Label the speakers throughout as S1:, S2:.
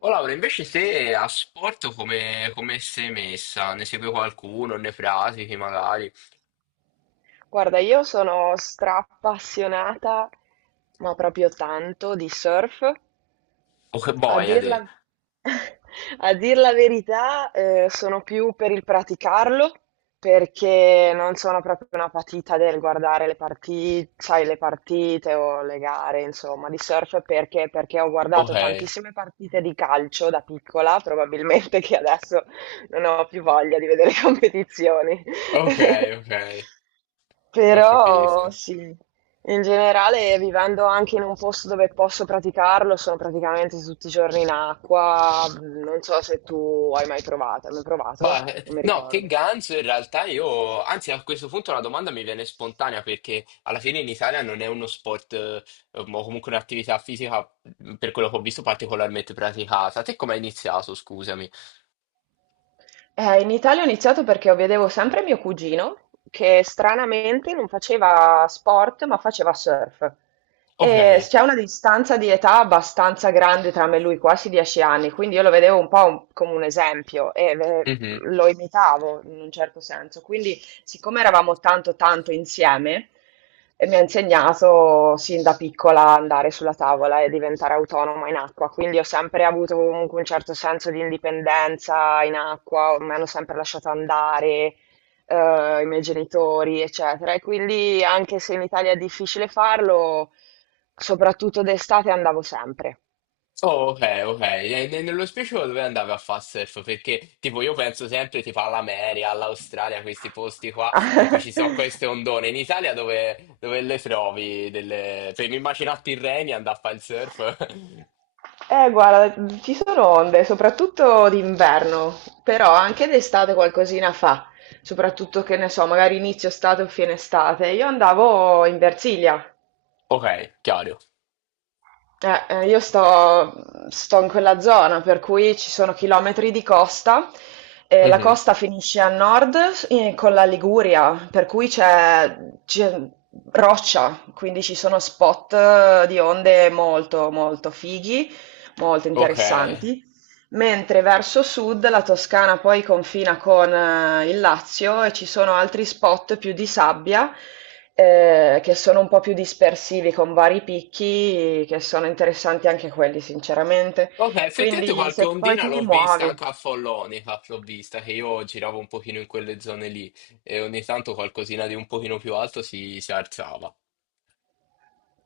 S1: Oh Laura, invece se a sport come, come sei messa? Ne segui qualcuno? Ne pratichi magari?
S2: Guarda, io sono stra appassionata, ma proprio tanto, di surf.
S1: O che
S2: A
S1: boia
S2: dir
S1: te?
S2: la, a dir la verità, sono più per il praticarlo perché non sono proprio una patita del guardare le partite, sai, le partite o le gare, insomma, di surf perché ho
S1: Ok,
S2: guardato tantissime partite di calcio da piccola, probabilmente che adesso non ho più voglia di vedere competizioni.
S1: ok, ok, ho
S2: Però
S1: capito.
S2: sì. In generale, vivendo anche in un posto dove posso praticarlo, sono praticamente tutti i giorni in acqua. Non so se tu hai mai provato. Hai mai provato?
S1: Ma
S2: Non mi
S1: no, che
S2: ricordo.
S1: ganzo in realtà io, anzi a questo punto la domanda mi viene spontanea perché alla fine in Italia non è uno sport o comunque un'attività fisica per quello che ho visto particolarmente praticata. Te come hai iniziato, scusami?
S2: In Italia ho iniziato perché vedevo sempre mio cugino, che stranamente non faceva sport, ma faceva surf.
S1: Ok.
S2: E c'è una distanza di età abbastanza grande tra me e lui, quasi 10 anni, quindi io lo vedevo un po' come un esempio e lo imitavo in un certo senso. Quindi, siccome eravamo tanto tanto insieme, mi ha insegnato sin da piccola a andare sulla tavola e diventare autonoma in acqua, quindi ho sempre avuto comunque un certo senso di indipendenza in acqua, mi hanno sempre lasciato andare, i miei genitori, eccetera. E quindi anche se in Italia è difficile farlo, soprattutto d'estate andavo sempre.
S1: Oh, ok, ok. E nello specifico dove andavi a fare surf? Perché tipo io penso sempre tipo all'America, all'Australia, questi posti qua in cui ci sono queste ondone. In Italia dove, dove le trovi? Delle... Per mi immagino a Tirrenia andare a fare il surf.
S2: Guarda, ci sono onde, soprattutto d'inverno, però anche d'estate qualcosina fa, soprattutto che ne so, magari inizio estate o fine estate. Io andavo in Versilia,
S1: Ok, chiaro.
S2: eh, eh, io sto, sto in quella zona, per cui ci sono chilometri di costa, e la
S1: Mhm.
S2: costa finisce a nord con la Liguria, per cui c'è roccia, quindi ci sono spot di onde molto, molto fighi, molto
S1: Ok.
S2: interessanti. Mentre verso sud la Toscana poi confina con il Lazio e ci sono altri spot più di sabbia, che sono un po' più dispersivi con vari picchi che sono interessanti anche quelli sinceramente.
S1: Ok, effettivamente
S2: Quindi
S1: qualche
S2: se poi
S1: ondina
S2: ti
S1: l'ho vista
S2: muovi.
S1: anche a Follonica, l'ho vista, che io giravo un pochino in quelle zone lì e ogni tanto qualcosina di un pochino più alto si alzava.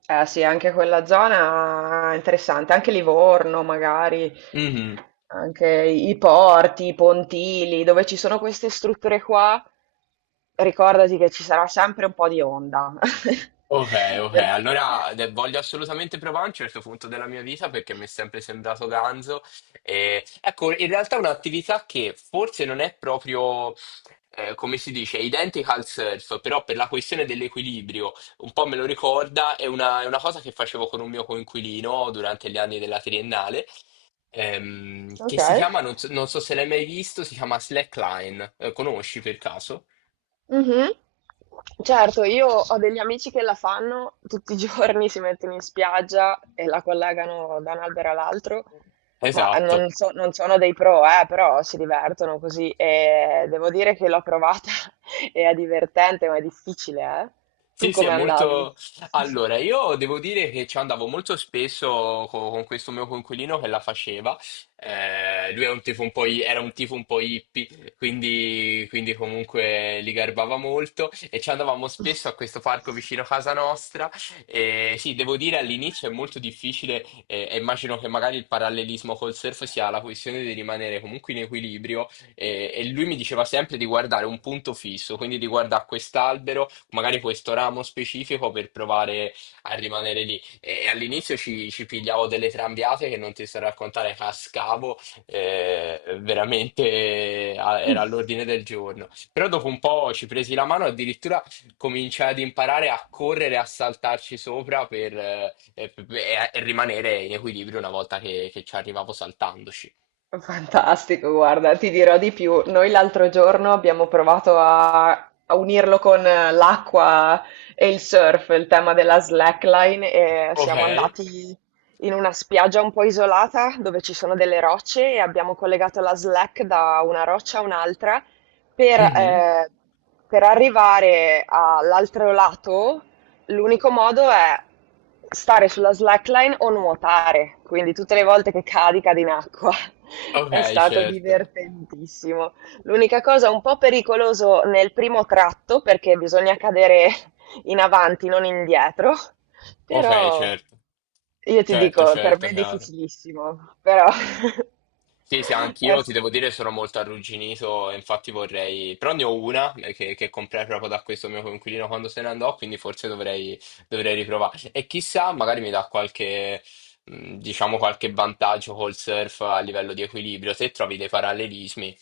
S2: Eh sì, anche quella zona è interessante, anche Livorno magari,
S1: Mhm.
S2: anche i porti, i pontili, dove ci sono queste strutture qua, ricordati che ci sarà sempre un po' di onda.
S1: Ok, ok,
S2: Per-
S1: allora voglio assolutamente provare a un certo punto della mia vita perché mi è sempre sembrato ganzo. E, ecco, in realtà è un'attività che forse non è proprio, come si dice, identica al surf, però per la questione dell'equilibrio, un po' me lo ricorda, è una cosa che facevo con un mio coinquilino durante gli anni della triennale,
S2: Ok.
S1: che si chiama, non so, non so se l'hai mai visto, si chiama slackline. Conosci per caso?
S2: Mhm. Certo, io ho degli amici che la fanno tutti i giorni, si mettono in spiaggia e la collegano da un albero all'altro, ma
S1: Esatto.
S2: non sono dei pro, però si divertono così e devo dire che l'ho provata e è divertente, ma è difficile, eh.
S1: Sì,
S2: Tu
S1: sì, è
S2: come andavi?
S1: molto... Allora, io devo dire che ci andavo molto spesso con questo mio coinquilino che la faceva. Lui è un tipo un po', era un tipo un po' hippie, quindi comunque li garbava molto e ci andavamo spesso a questo parco vicino a casa nostra. E sì, devo dire all'inizio è molto difficile e immagino che magari il parallelismo col surf sia la questione di rimanere comunque in equilibrio e lui mi diceva sempre di guardare un punto fisso, quindi di guardare quest'albero magari questo ramo specifico per provare a rimanere lì. E all'inizio ci pigliavo delle trambiate che non ti sto a raccontare, cascavo, era all'ordine del giorno. Però dopo un po' ci presi la mano, addirittura cominciai ad imparare a correre, a saltarci sopra per, e rimanere in equilibrio una volta che ci arrivavo saltandoci.
S2: Fantastico, guarda, ti dirò di più. Noi l'altro giorno abbiamo provato a unirlo con l'acqua e il surf, il tema della slackline, e
S1: Ok.
S2: siamo andati in una spiaggia un po' isolata dove ci sono delle rocce e abbiamo collegato la slack da una roccia a un'altra per,
S1: Mhm.
S2: eh, per arrivare all'altro lato. L'unico modo è stare sulla slackline o nuotare, quindi tutte le volte che cadi, cadi in acqua.
S1: Ok,
S2: È stato
S1: certo,
S2: divertentissimo. L'unica cosa un po' pericoloso nel primo tratto perché bisogna cadere in avanti, non indietro,
S1: ok,
S2: però
S1: certo,
S2: io ti
S1: certo,
S2: dico, per
S1: certo,
S2: me è
S1: chiaro.
S2: difficilissimo, però
S1: Sì, sì,
S2: è
S1: anch'io ti
S2: s-
S1: devo dire sono molto arrugginito, e infatti vorrei... Però ne ho una che comprai proprio da questo mio coinquilino quando se ne andò, quindi forse dovrei riprovarci. E chissà, magari mi dà qualche, diciamo, qualche vantaggio col surf a livello di equilibrio, se trovi dei parallelismi.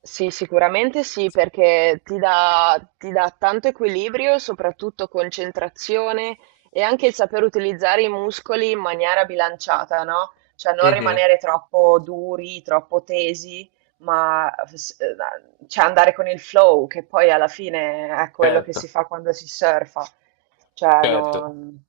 S2: Sì, sicuramente sì, perché ti dà tanto equilibrio, soprattutto concentrazione e anche il saper utilizzare i muscoli in maniera bilanciata, no? Cioè non
S1: Mhm.
S2: rimanere troppo duri, troppo tesi, ma cioè andare con il flow, che poi alla fine è quello che
S1: Certo,
S2: si fa quando si surfa. Cioè,
S1: certo.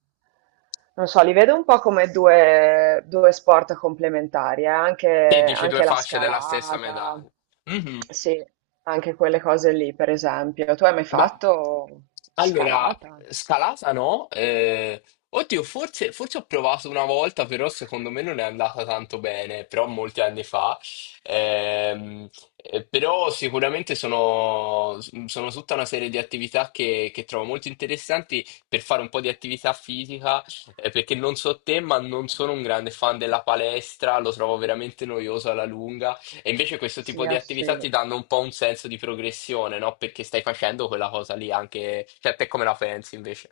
S2: non so, li vedo un po' come due sport complementari, eh. Anche,
S1: Che dici, due
S2: anche la
S1: facce della stessa
S2: scalata,
S1: medaglia. Mhm.
S2: sì, anche quelle cose lì, per esempio. Tu hai mai
S1: Ma
S2: fatto
S1: Allora,
S2: scalata?
S1: scalata no? Oddio, forse, forse ho provato una volta, però secondo me non è andata tanto bene, però molti anni fa. Ehm, però sicuramente sono tutta una serie di attività che trovo molto interessanti per fare un po' di attività fisica, perché non so te, ma non sono un grande fan della palestra, lo trovo veramente noioso alla lunga. E invece questo
S2: Sì,
S1: tipo di
S2: ah, sì.
S1: attività ti danno un po' un senso di progressione, no? Perché stai facendo quella cosa lì anche... Cioè, te come la pensi invece?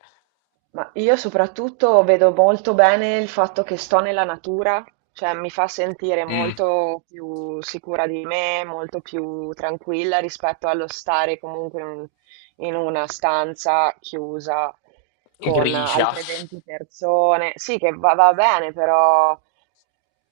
S2: Ma io soprattutto vedo molto bene il fatto che sto nella natura, cioè mi fa sentire
S1: Mm.
S2: molto più sicura di me, molto più tranquilla rispetto allo stare comunque in una stanza chiusa con
S1: Grigia.
S2: altre 20 persone. Sì, che va, va bene, però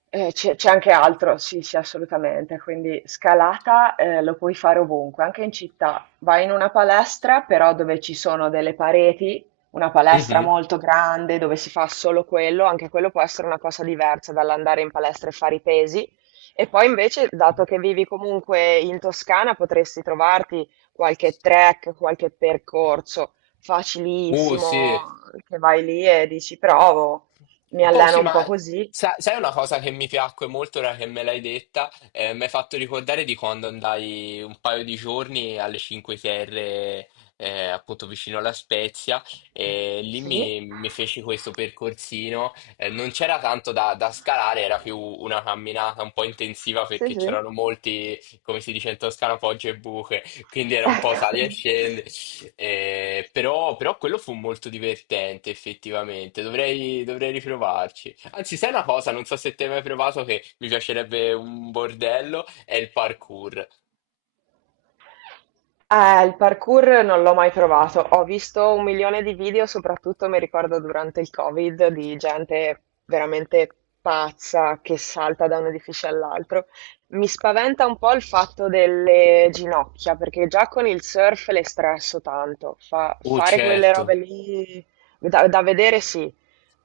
S2: c'è anche altro, sì, sì, assolutamente. Quindi scalata lo puoi fare ovunque, anche in città. Vai in una palestra, però dove ci sono delle pareti, una palestra
S1: Mhm.
S2: molto grande dove si fa solo quello, anche quello può essere una cosa diversa dall'andare in palestra e fare i pesi. E poi invece, dato che vivi comunque in Toscana, potresti trovarti qualche track, qualche percorso
S1: Sì.
S2: facilissimo, che vai lì e dici, provo, mi
S1: Oh sì,
S2: alleno un
S1: ma
S2: po' così.
S1: sai una cosa che mi piacque molto ora che me l'hai detta? Mi hai fatto ricordare di quando andai un paio di giorni alle Cinque Terre, appunto vicino alla Spezia, e lì mi feci questo percorsino. Non c'era tanto da scalare, era più una camminata un po' intensiva perché c'erano molti, come si dice in Toscana, poggi e buche, quindi era un po' sali e scendi. Però quello fu molto divertente effettivamente, dovrei riprovarci. Anzi, sai una cosa, non so se te hai mai provato che mi piacerebbe un bordello, è il parkour.
S2: Il parkour non l'ho mai provato. Ho visto un milione di video, soprattutto mi ricordo durante il Covid, di gente veramente pazza che salta da un edificio all'altro. Mi spaventa un po' il fatto delle ginocchia, perché già con il surf le stresso tanto.
S1: Oh,
S2: Fare quelle robe
S1: certo.
S2: lì da vedere sì,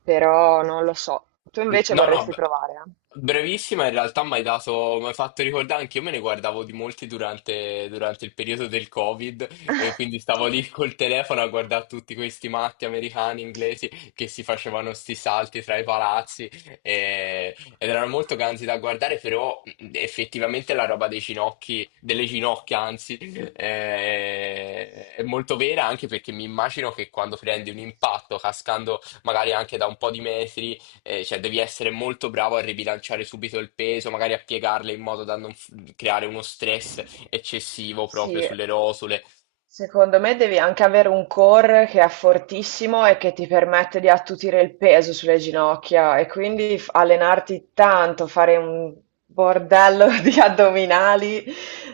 S2: però non lo so. Tu invece
S1: No, no,
S2: vorresti provare,
S1: brevissima, in realtà mi hai dato, mi hai fatto ricordare, anche io me ne guardavo di molti durante, durante il periodo del Covid, e quindi
S2: eh?
S1: stavo lì col telefono a guardare tutti questi matti americani, inglesi, che si facevano sti salti tra i palazzi, ed erano molto ganzi da guardare, però effettivamente la roba dei ginocchi, delle ginocchia anzi, è molto vera, anche perché mi immagino che quando prendi un impatto cascando magari anche da un po' di metri, cioè, devi essere molto bravo a ribilanciare subito il peso, magari a piegarle in modo da non creare uno stress eccessivo proprio
S2: Sì.
S1: sulle rosole.
S2: Secondo me devi anche avere un core che è fortissimo e che ti permette di attutire il peso sulle ginocchia e quindi allenarti tanto, fare un bordello di addominali.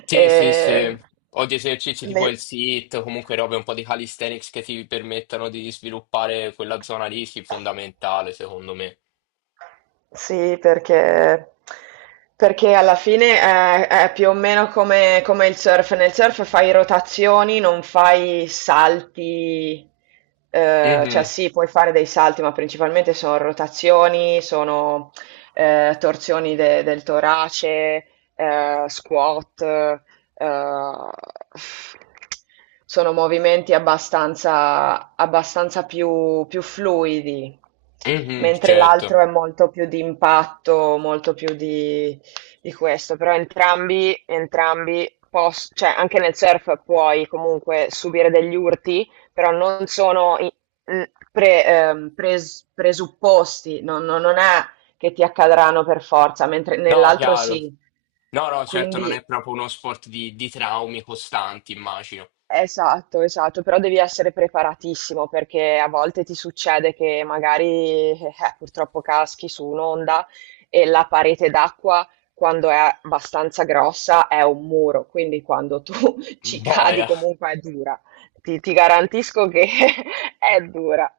S1: Sì, sì, sì.
S2: E
S1: O di esercizi
S2: le...
S1: tipo il sit, comunque robe un po' di calisthenics che ti permettano di sviluppare quella zona lì, sì, fondamentale, secondo me.
S2: Sì, perché perché alla fine è più o meno come come il surf. Nel surf fai rotazioni, non fai salti, cioè
S1: Mhm,
S2: sì, puoi fare dei salti, ma principalmente sono rotazioni, sono, torsioni de del torace, squat, ehm, sono movimenti abbastanza più fluidi,
S1: mhm,
S2: mentre
S1: certo.
S2: l'altro è molto più di impatto, molto più di questo, però entrambi, cioè anche nel surf puoi comunque subire degli urti, però non sono presupposti, non è che ti accadranno per forza, mentre
S1: No,
S2: nell'altro
S1: chiaro.
S2: sì.
S1: No, no, certo, non è
S2: Quindi,
S1: proprio uno sport di traumi costanti, immagino.
S2: esatto, esatto, però devi essere preparatissimo perché a volte ti succede che magari purtroppo caschi su un'onda e la parete d'acqua quando è abbastanza grossa è un muro, quindi quando tu ci cadi
S1: Boia,
S2: comunque è dura. Ti garantisco che è dura.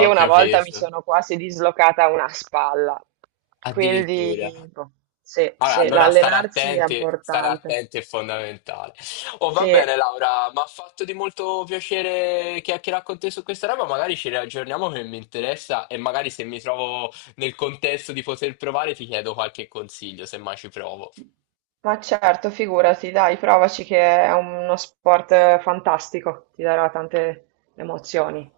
S1: ho
S2: una volta mi
S1: capito.
S2: sono quasi dislocata una spalla, quindi
S1: Addirittura.
S2: boh, sì,
S1: Vabbè,
S2: sì,
S1: allora
S2: l'allenarsi è
S1: stare
S2: importante.
S1: attenti è fondamentale. Oh, va
S2: Sì.
S1: bene, Laura, mi ha fatto di molto piacere chiacchierare con te su questa roba. Magari ci riaggiorniamo che mi interessa e magari se mi trovo nel contesto di poter provare ti chiedo qualche consiglio, se mai ci provo.
S2: Ma certo, figurati, dai, provaci che è uno sport fantastico, ti darà tante emozioni.